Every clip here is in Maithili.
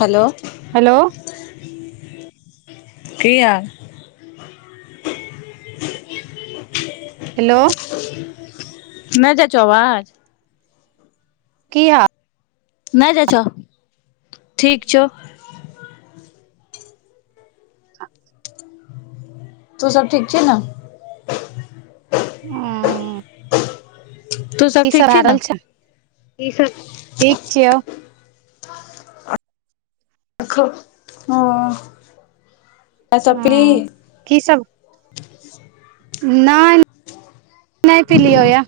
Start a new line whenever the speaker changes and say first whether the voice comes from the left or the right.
left: हेलो
right: हेलो
left: की हाल
right: हेलो
left: नय जाय छै अवाज
right: की हा
left: नय जाइ छौ ठीक छौ तू सब ठीक छी न
right: [inaudible]
left: तू सब
right: की
left: ठीक छी
right: भए
left: नऽ
right: रहल छिओ
left: [unintelligible] चाय सब पीली
right: हँ की सब नय - नय पिलियौ यऽ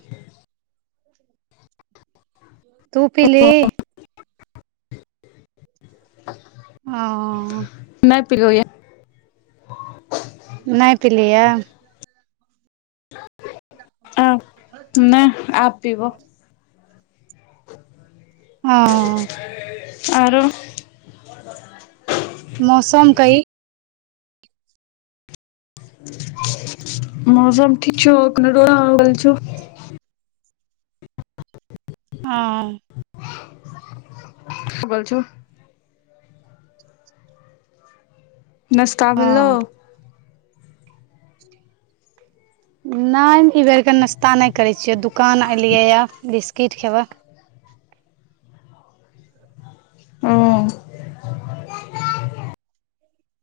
right: तू पीली हँ अ
left: नय पिलो य।
right: नय पिलीयै
left: आ नय आब पीबो।
right: हँ
left: आरो
right: मौसम कही,
left: [inaudible] मौसम ठीक छो अखन रोदा उगल छो
right: [unintelligible]
left: खुगल छो नसता
right: ओ
left: भेलो,
right: नहि ई बेरके नाश्ता नहि करैत छियै दुकान एऐलियै बिस्किट खेबह।
left: ओ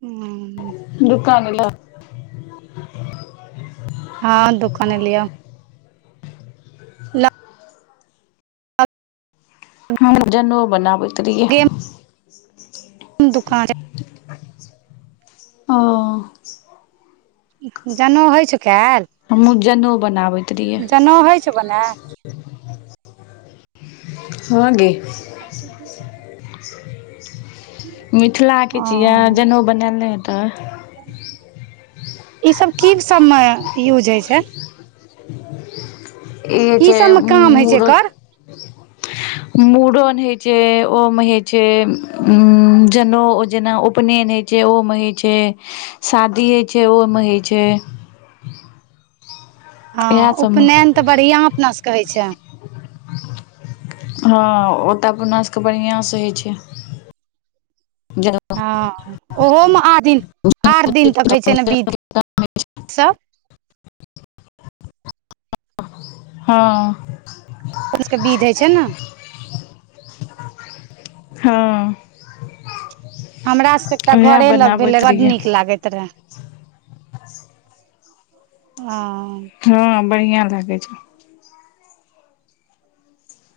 right: हूँ
left: दुकान अएला
right: हँ दोकान अएलिओ ला
left: हमहू जनेऊ बनाबैत रहिए।
right: हम दुकान
left: ओ
right: जनेउ होइ छै काइल?
left: हममु जनेऊ बनाबैत। रहियै
right: जनेउ होइ छो बनेल?
left: हँ गे
right: [unintelligible]
left: मिथिलाके छियै
right: ओ
left: जनेउ बनायल नहि हेतऽ।
right: ई सब की सबमे यूज होइ छै?
left: ई
right: की
left: छै
right: सबमे काम होइ छै
left: मूरह
right: एकर
left: [unintelligible] मूड़न होइ छै ओमे होइ छै जनेउ जेना उपनयन होइ छै। ओमे होइ छै शादी होइ छै ओमे होइ छै। इएह
right: हँ
left: सबमे
right: उपनयन तऽ बढ़िआँ अपनासँ कऽ होय छैय
left: हँ, ओ तऽ अपना सभके बढ़िआँसँ होइ छै। [unintelligible]
right: हँ ओहोमे आ दिन आठ दिन तक होइ छै नऽ बिध, सब।
left: हँ
right: [unintelligible] बिध होइ छै नऽ
left: हँ
right: हमरा सब एकटा
left: उएह
right: घरे लग भेले
left: बनाबैत
right: बड
left: रहियै
right: नीक लागैत रहे। हां
left: हँ, बढ़िया लागे छैय।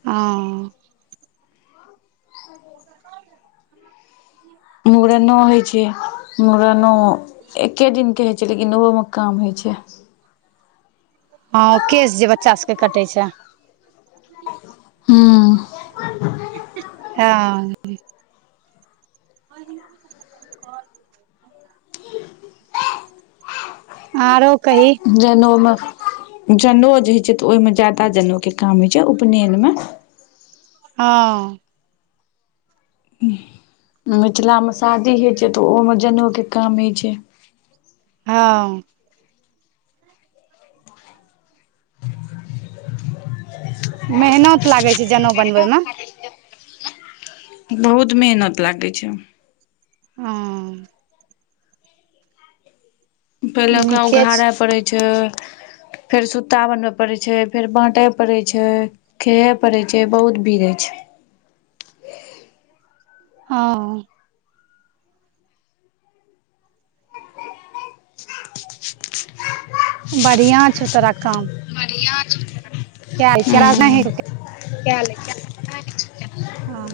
right: हँ [inaudible]
left: मुड़नो होय छै, मुड़नो एके दिन के। लेकिन ओहो मऽ काम होइ छै।
right: हँ ओ केश जे बच्चा सबके कटै छैय।
left: हू
right: हँ [unintelligible] [unintelligible] आरो कहीं,
left: जनेउमे जनेउ जे होइ छै तऽ ओहिमे ज्यादा जनेउके काम होइ छै उपनयनमे।
right: हँ
left: मिथिला मे शादी होइ छै तऽ ओहोमे जनेउ कऽ काम होइ छै।
right: हँ मेहनत लागै छै जनेउ बनबय मे
left: बहुत मेहनत लागै छै
right: हँ
left: पहिले ओकरा
right: नीके छै
left: उघाड़य पड़ै छै फेर सुता बनबय पड़ै छै फेर बाँटय पड़ै छै खेे पड़ैत छै बहुत भीड़ै छै
right: हँ बढ़ियाँ छै तोरा काम
left: [inaudible]
right: क आइ छै राजज नहि [unintelligible]
left: कायल
right: होय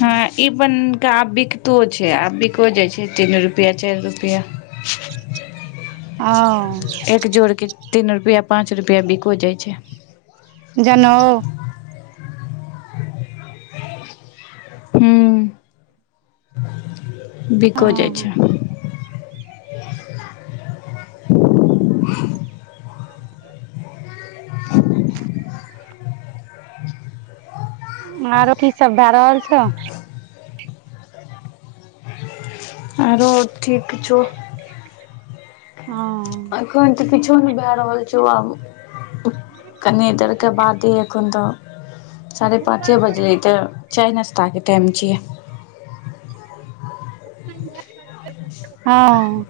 left: हँ ई बन तऽ आब बिकतो छै आब बिको जाइ छै तीन रुपये चारि रुपये
right: हँ
left: एक जोड़के तीन रुपैया पाँच रुपैया बिको जाइ छै
right: जनऊ
left: हुँ बिको
right: हँ
left: जाइ छै।
right: [inaudible] [inaudible]
left: [inaudible]
right: आरो की सब भए रहल छौ
left: आरो ठीक छो।
right: हँ
left: एखन तऽ किछो नय भे रहल छौ, आब कनी देर के बादे एखन तऽ। साढ़े पाँचे बजे हय तऽ चाय नाश्ता के टाइम छियै।
right: हँ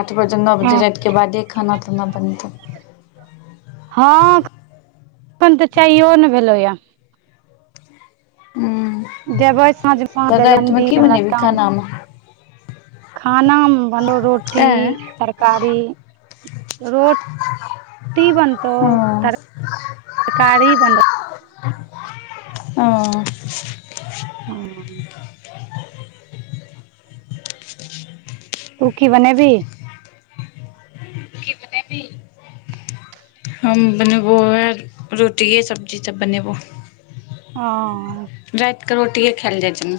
left: आठ बजे नौ बजे राति के बादे खाना ताना बनतै।
right: हँ एखन तऽ चाइओ नय भैलै ये।
left: हुँ
right: जेवै सांझ सांझ दैलै [unintelligible] दी हमरा
left: बनेबही
right: काम छै।
left: खानामे
right: खाना म बनलौ रोटी
left: आँय
right: तरकारी रोट। टी बनतौ
left: हँ
right: तर - तरकारी बन।
left: ओ [inaudible]
right: हँ तू कि बनेबही।
left: [inaudible] हमहुँ बनैबो उहै रोटिए सब्जी सब बनैबौ।
right: हँ
left: राति कऽ रोटीए खाएल जाइ छै न।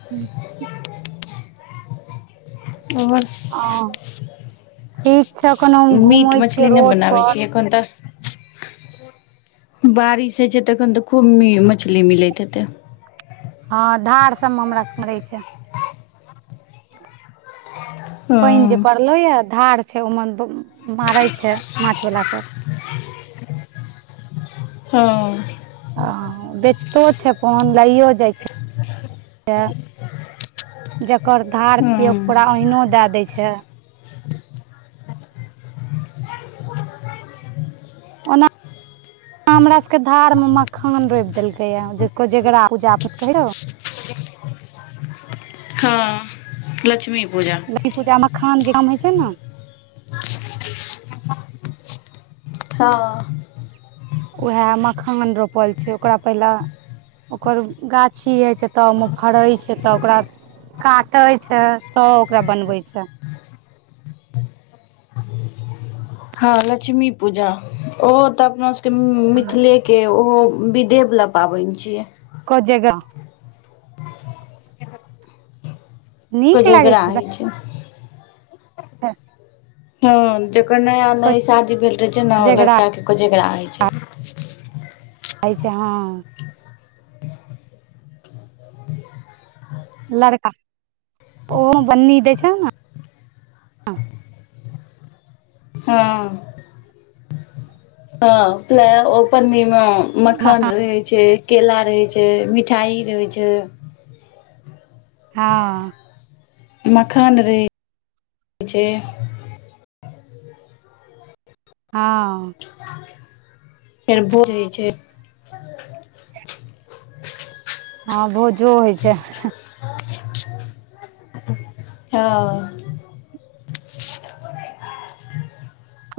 right: [inaudible]
left: ओर
right: हँ ठिक छौ, अखन हम घुमय छियौ रोड पर।
left: अखन तऽ बारिश हय छै तऽ तखन तऽ खूब मछली मिलैत हैतै।
right: हा धार सब मे हमरा सब के रहैह छै। पाइन जे
left: हँ
right: परलैए आ धार छै उमहर मारैए छै माछ बाला सब।
left: हँ
right: हँ बेचतो छै अपन लइयो जाइ छै जकर धार छियै ओकरा
left: हँ
right: ओहिनो दए दै छै ओना हमरा सबके धार में मखान रोपि देलकै या जे कोजेगरा पूजा कहियौ
left: हँ लक्ष्मी पूजा
right: लक्ष्मी पूजा मे मखान कऽ काम होइ छै नऽ
left: हँ
right: उएह मखान रोपल छै ओकरा पहिले ओकर गाछी होइ छै तऽ ओहिमे फड़ैत छै तऽ ओकरा काटे छै तऽ ओकरा बनबै छैय
left: हँ लक्ष्मी पूजा ओहो तऽ अपना सभके मिथिलेके ओहो विधे वला पाबनि छियै
right: [unintelligible] नीक लागै
left: कोजगरा
right: छै
left: होइ
right: [unintelligible]
left: हँ जकर नया नया शादी भेल रहै छै नऽ ओ
right: कोजगरा
left: लड़का के कोजगड़रा होइत छै
right: [unintelligible] छै हँ लड़का ओहो बन्नी देै छै नऽ
left: हँ [unintelligible] मखान
right: मकान
left: रहै छै केला रहै छै मिठाइ रहै छै
right: हँ
left: मखान रहै छै
right: हँ
left: फेर भोज होइ छै [unintelligible]
right: हँ भोजो होइ छैय
left: हँ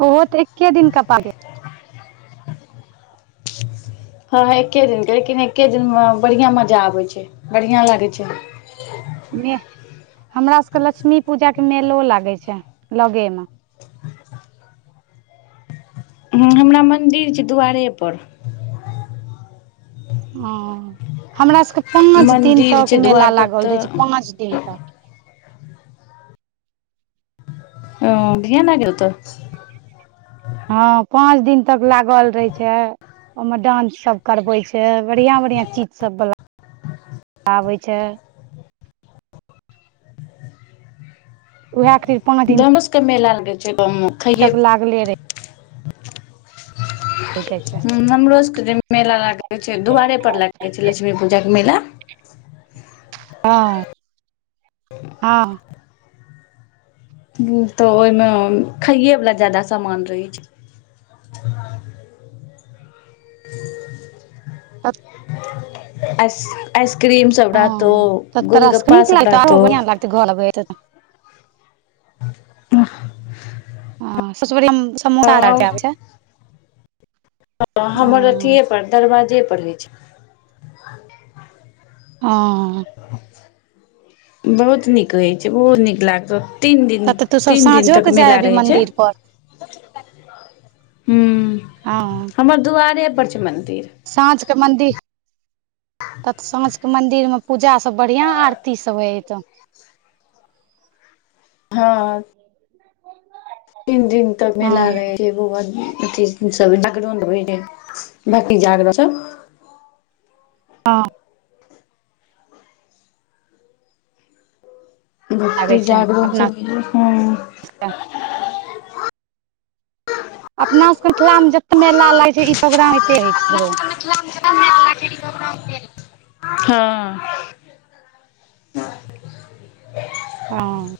right: ओहो तऽ एक्े दिन कऽ [unintelligible]
left: हँ हँ एके दििने लेकिन एक्े दिनमे बढ़िआं मजा आबैत छै बढ़िआं लागै छै
right: मे हमरा सबके लक्ष्मी पूजाके मेलो लागैत छै लगेमऽ
left: हू हमरा मन्दिर छै दुआरे पर
right: ओ हमरा सबके पाँच दिन
left: मन्दिर
right: तक
left: छै
right: मेला
left: दुआर पर
right: लागल
left: तऽ
right: रहै छै पाँच दिन तक
left: ओ [unintelligible]
right: हँ पाँच दिन तक लागल रहे छै ओमे डानंस सब करवे छै बढ़िआँ बढ़िआँ चीज सब बला आबै छैय उएह [unintelligible]
left: [unintelligible] कऽ मेला लगै छै गाँं मऽ
right: तक लागले रहै जाइ छै
left: हू हमरो सबके जे मेला लागै छै दुआारे पर लागे छै लक्ष्मी पूजा कऽ मेला
right: हँ हँ
left: तऽ ओहिमे खाइेवला ज्यदा सामान रहै छै [inaudible]
right: अत [inaudible]
left: आस आइसक्रीम सब रहतो
right: हँ तऽ तोरा सबके
left: गोलगप्पा
right: नीक
left: सब
right: लागतौ आरो
left: रहतो
right: बढ़ियां घर लागतै बैत तऽ
left: तऽ [inaudible]
right: हँ सबस बढियाँ म
left: तब हमर
right: हँ
left: अथिए पर दरवाजे पर होइ छै
right: हँ
left: बहुत नीक होैइ छै। ओहो नीक लागतौ। तीन दिन,
right: तब तऽ तू सब
left: तीन दिन
right: साँझो
left: तक
right: के जाय
left: मेला
right: अबही
left: रहै छै।
right: मंदिर पर
left: हुँ
right: हँ
left: हमर दुआरे पर छै मन्दिर।
right: साँझ के मन्दिर तब तऽ साँझ के मंदिर में पूजा सब बढ़ियाँ आरती सब हो हय तऽ।
left: हँ तीन दिन तक
right: हँ
left: मेला रहै अथ सबैउंड हो रह बकी जाग सब [unintelligible]
right: हँ लागै
left: भक्ति
right: छै
left: जागरण
right: अपना
left: सब हँ
right: सबके अपना सबके मिथिला मे जते मेला लागै छै। ई प्रोग्राम होते रहै छै शुरू।
left: हँ [unintelligible]
right: हँ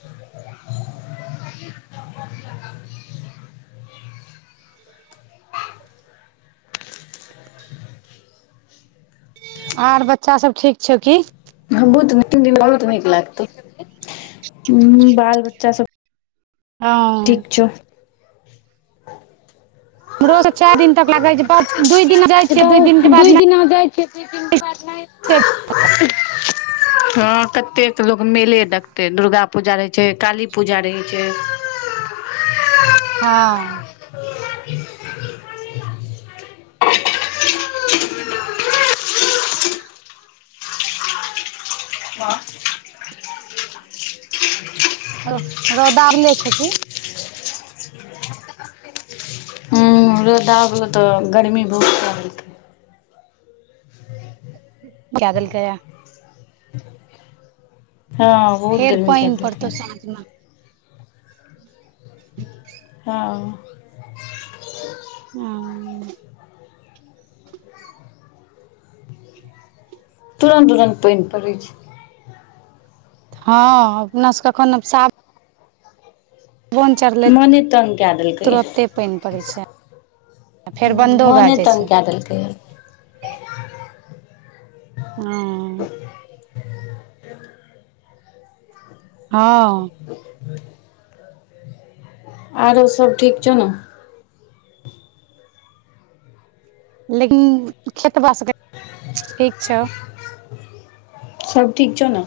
right: आर बच्चा सभ ठीक छौ की?
left: बहुत नीक दु [unintelligible] दिन बहुत नीक लागतै। बाल बच्चा सब
right: हँ
left: ठीक छौ
right: रोज [unintelligible] चारि दिन तक लागै छै ब दू दिन जाइ छियै दू दिननक के बाद
left: [inaudible] हँ कतेक लोक मेले देखतै दुर्गा पूजा रहै छै काली पूजा रहै छै
right: हँ
left: [inaudible] [inaudible]
right: रौ रौदा उगले छौ की
left: हुँ रौदा उगलौ तऽ गर्मी बहुत क [unintelligible] तै
right: के देलकै ये
left: हँ बहुत गर्मी के देलकै ये
right: सांझमे
left: हँ
right: [inaudible]
left: तुरन्त तुरन्त पानि पड़ै छै
right: हँ अपना सबके एखन आब सा चढ़ले
left: मने तंग कै देलकै
right: तुरते पानि पड़ै छै फेर
left: हुँ
right: बन्दो भए
left: मोने
right: जाइ
left: तंग
right: छै
left: कए देलकै ये
right: हँ हँ
left: [inaudible] आरो सब ठीक छौ न।
right: लेकिन खेत बासके ठीक छौ
left: सबब ठीक छौ ने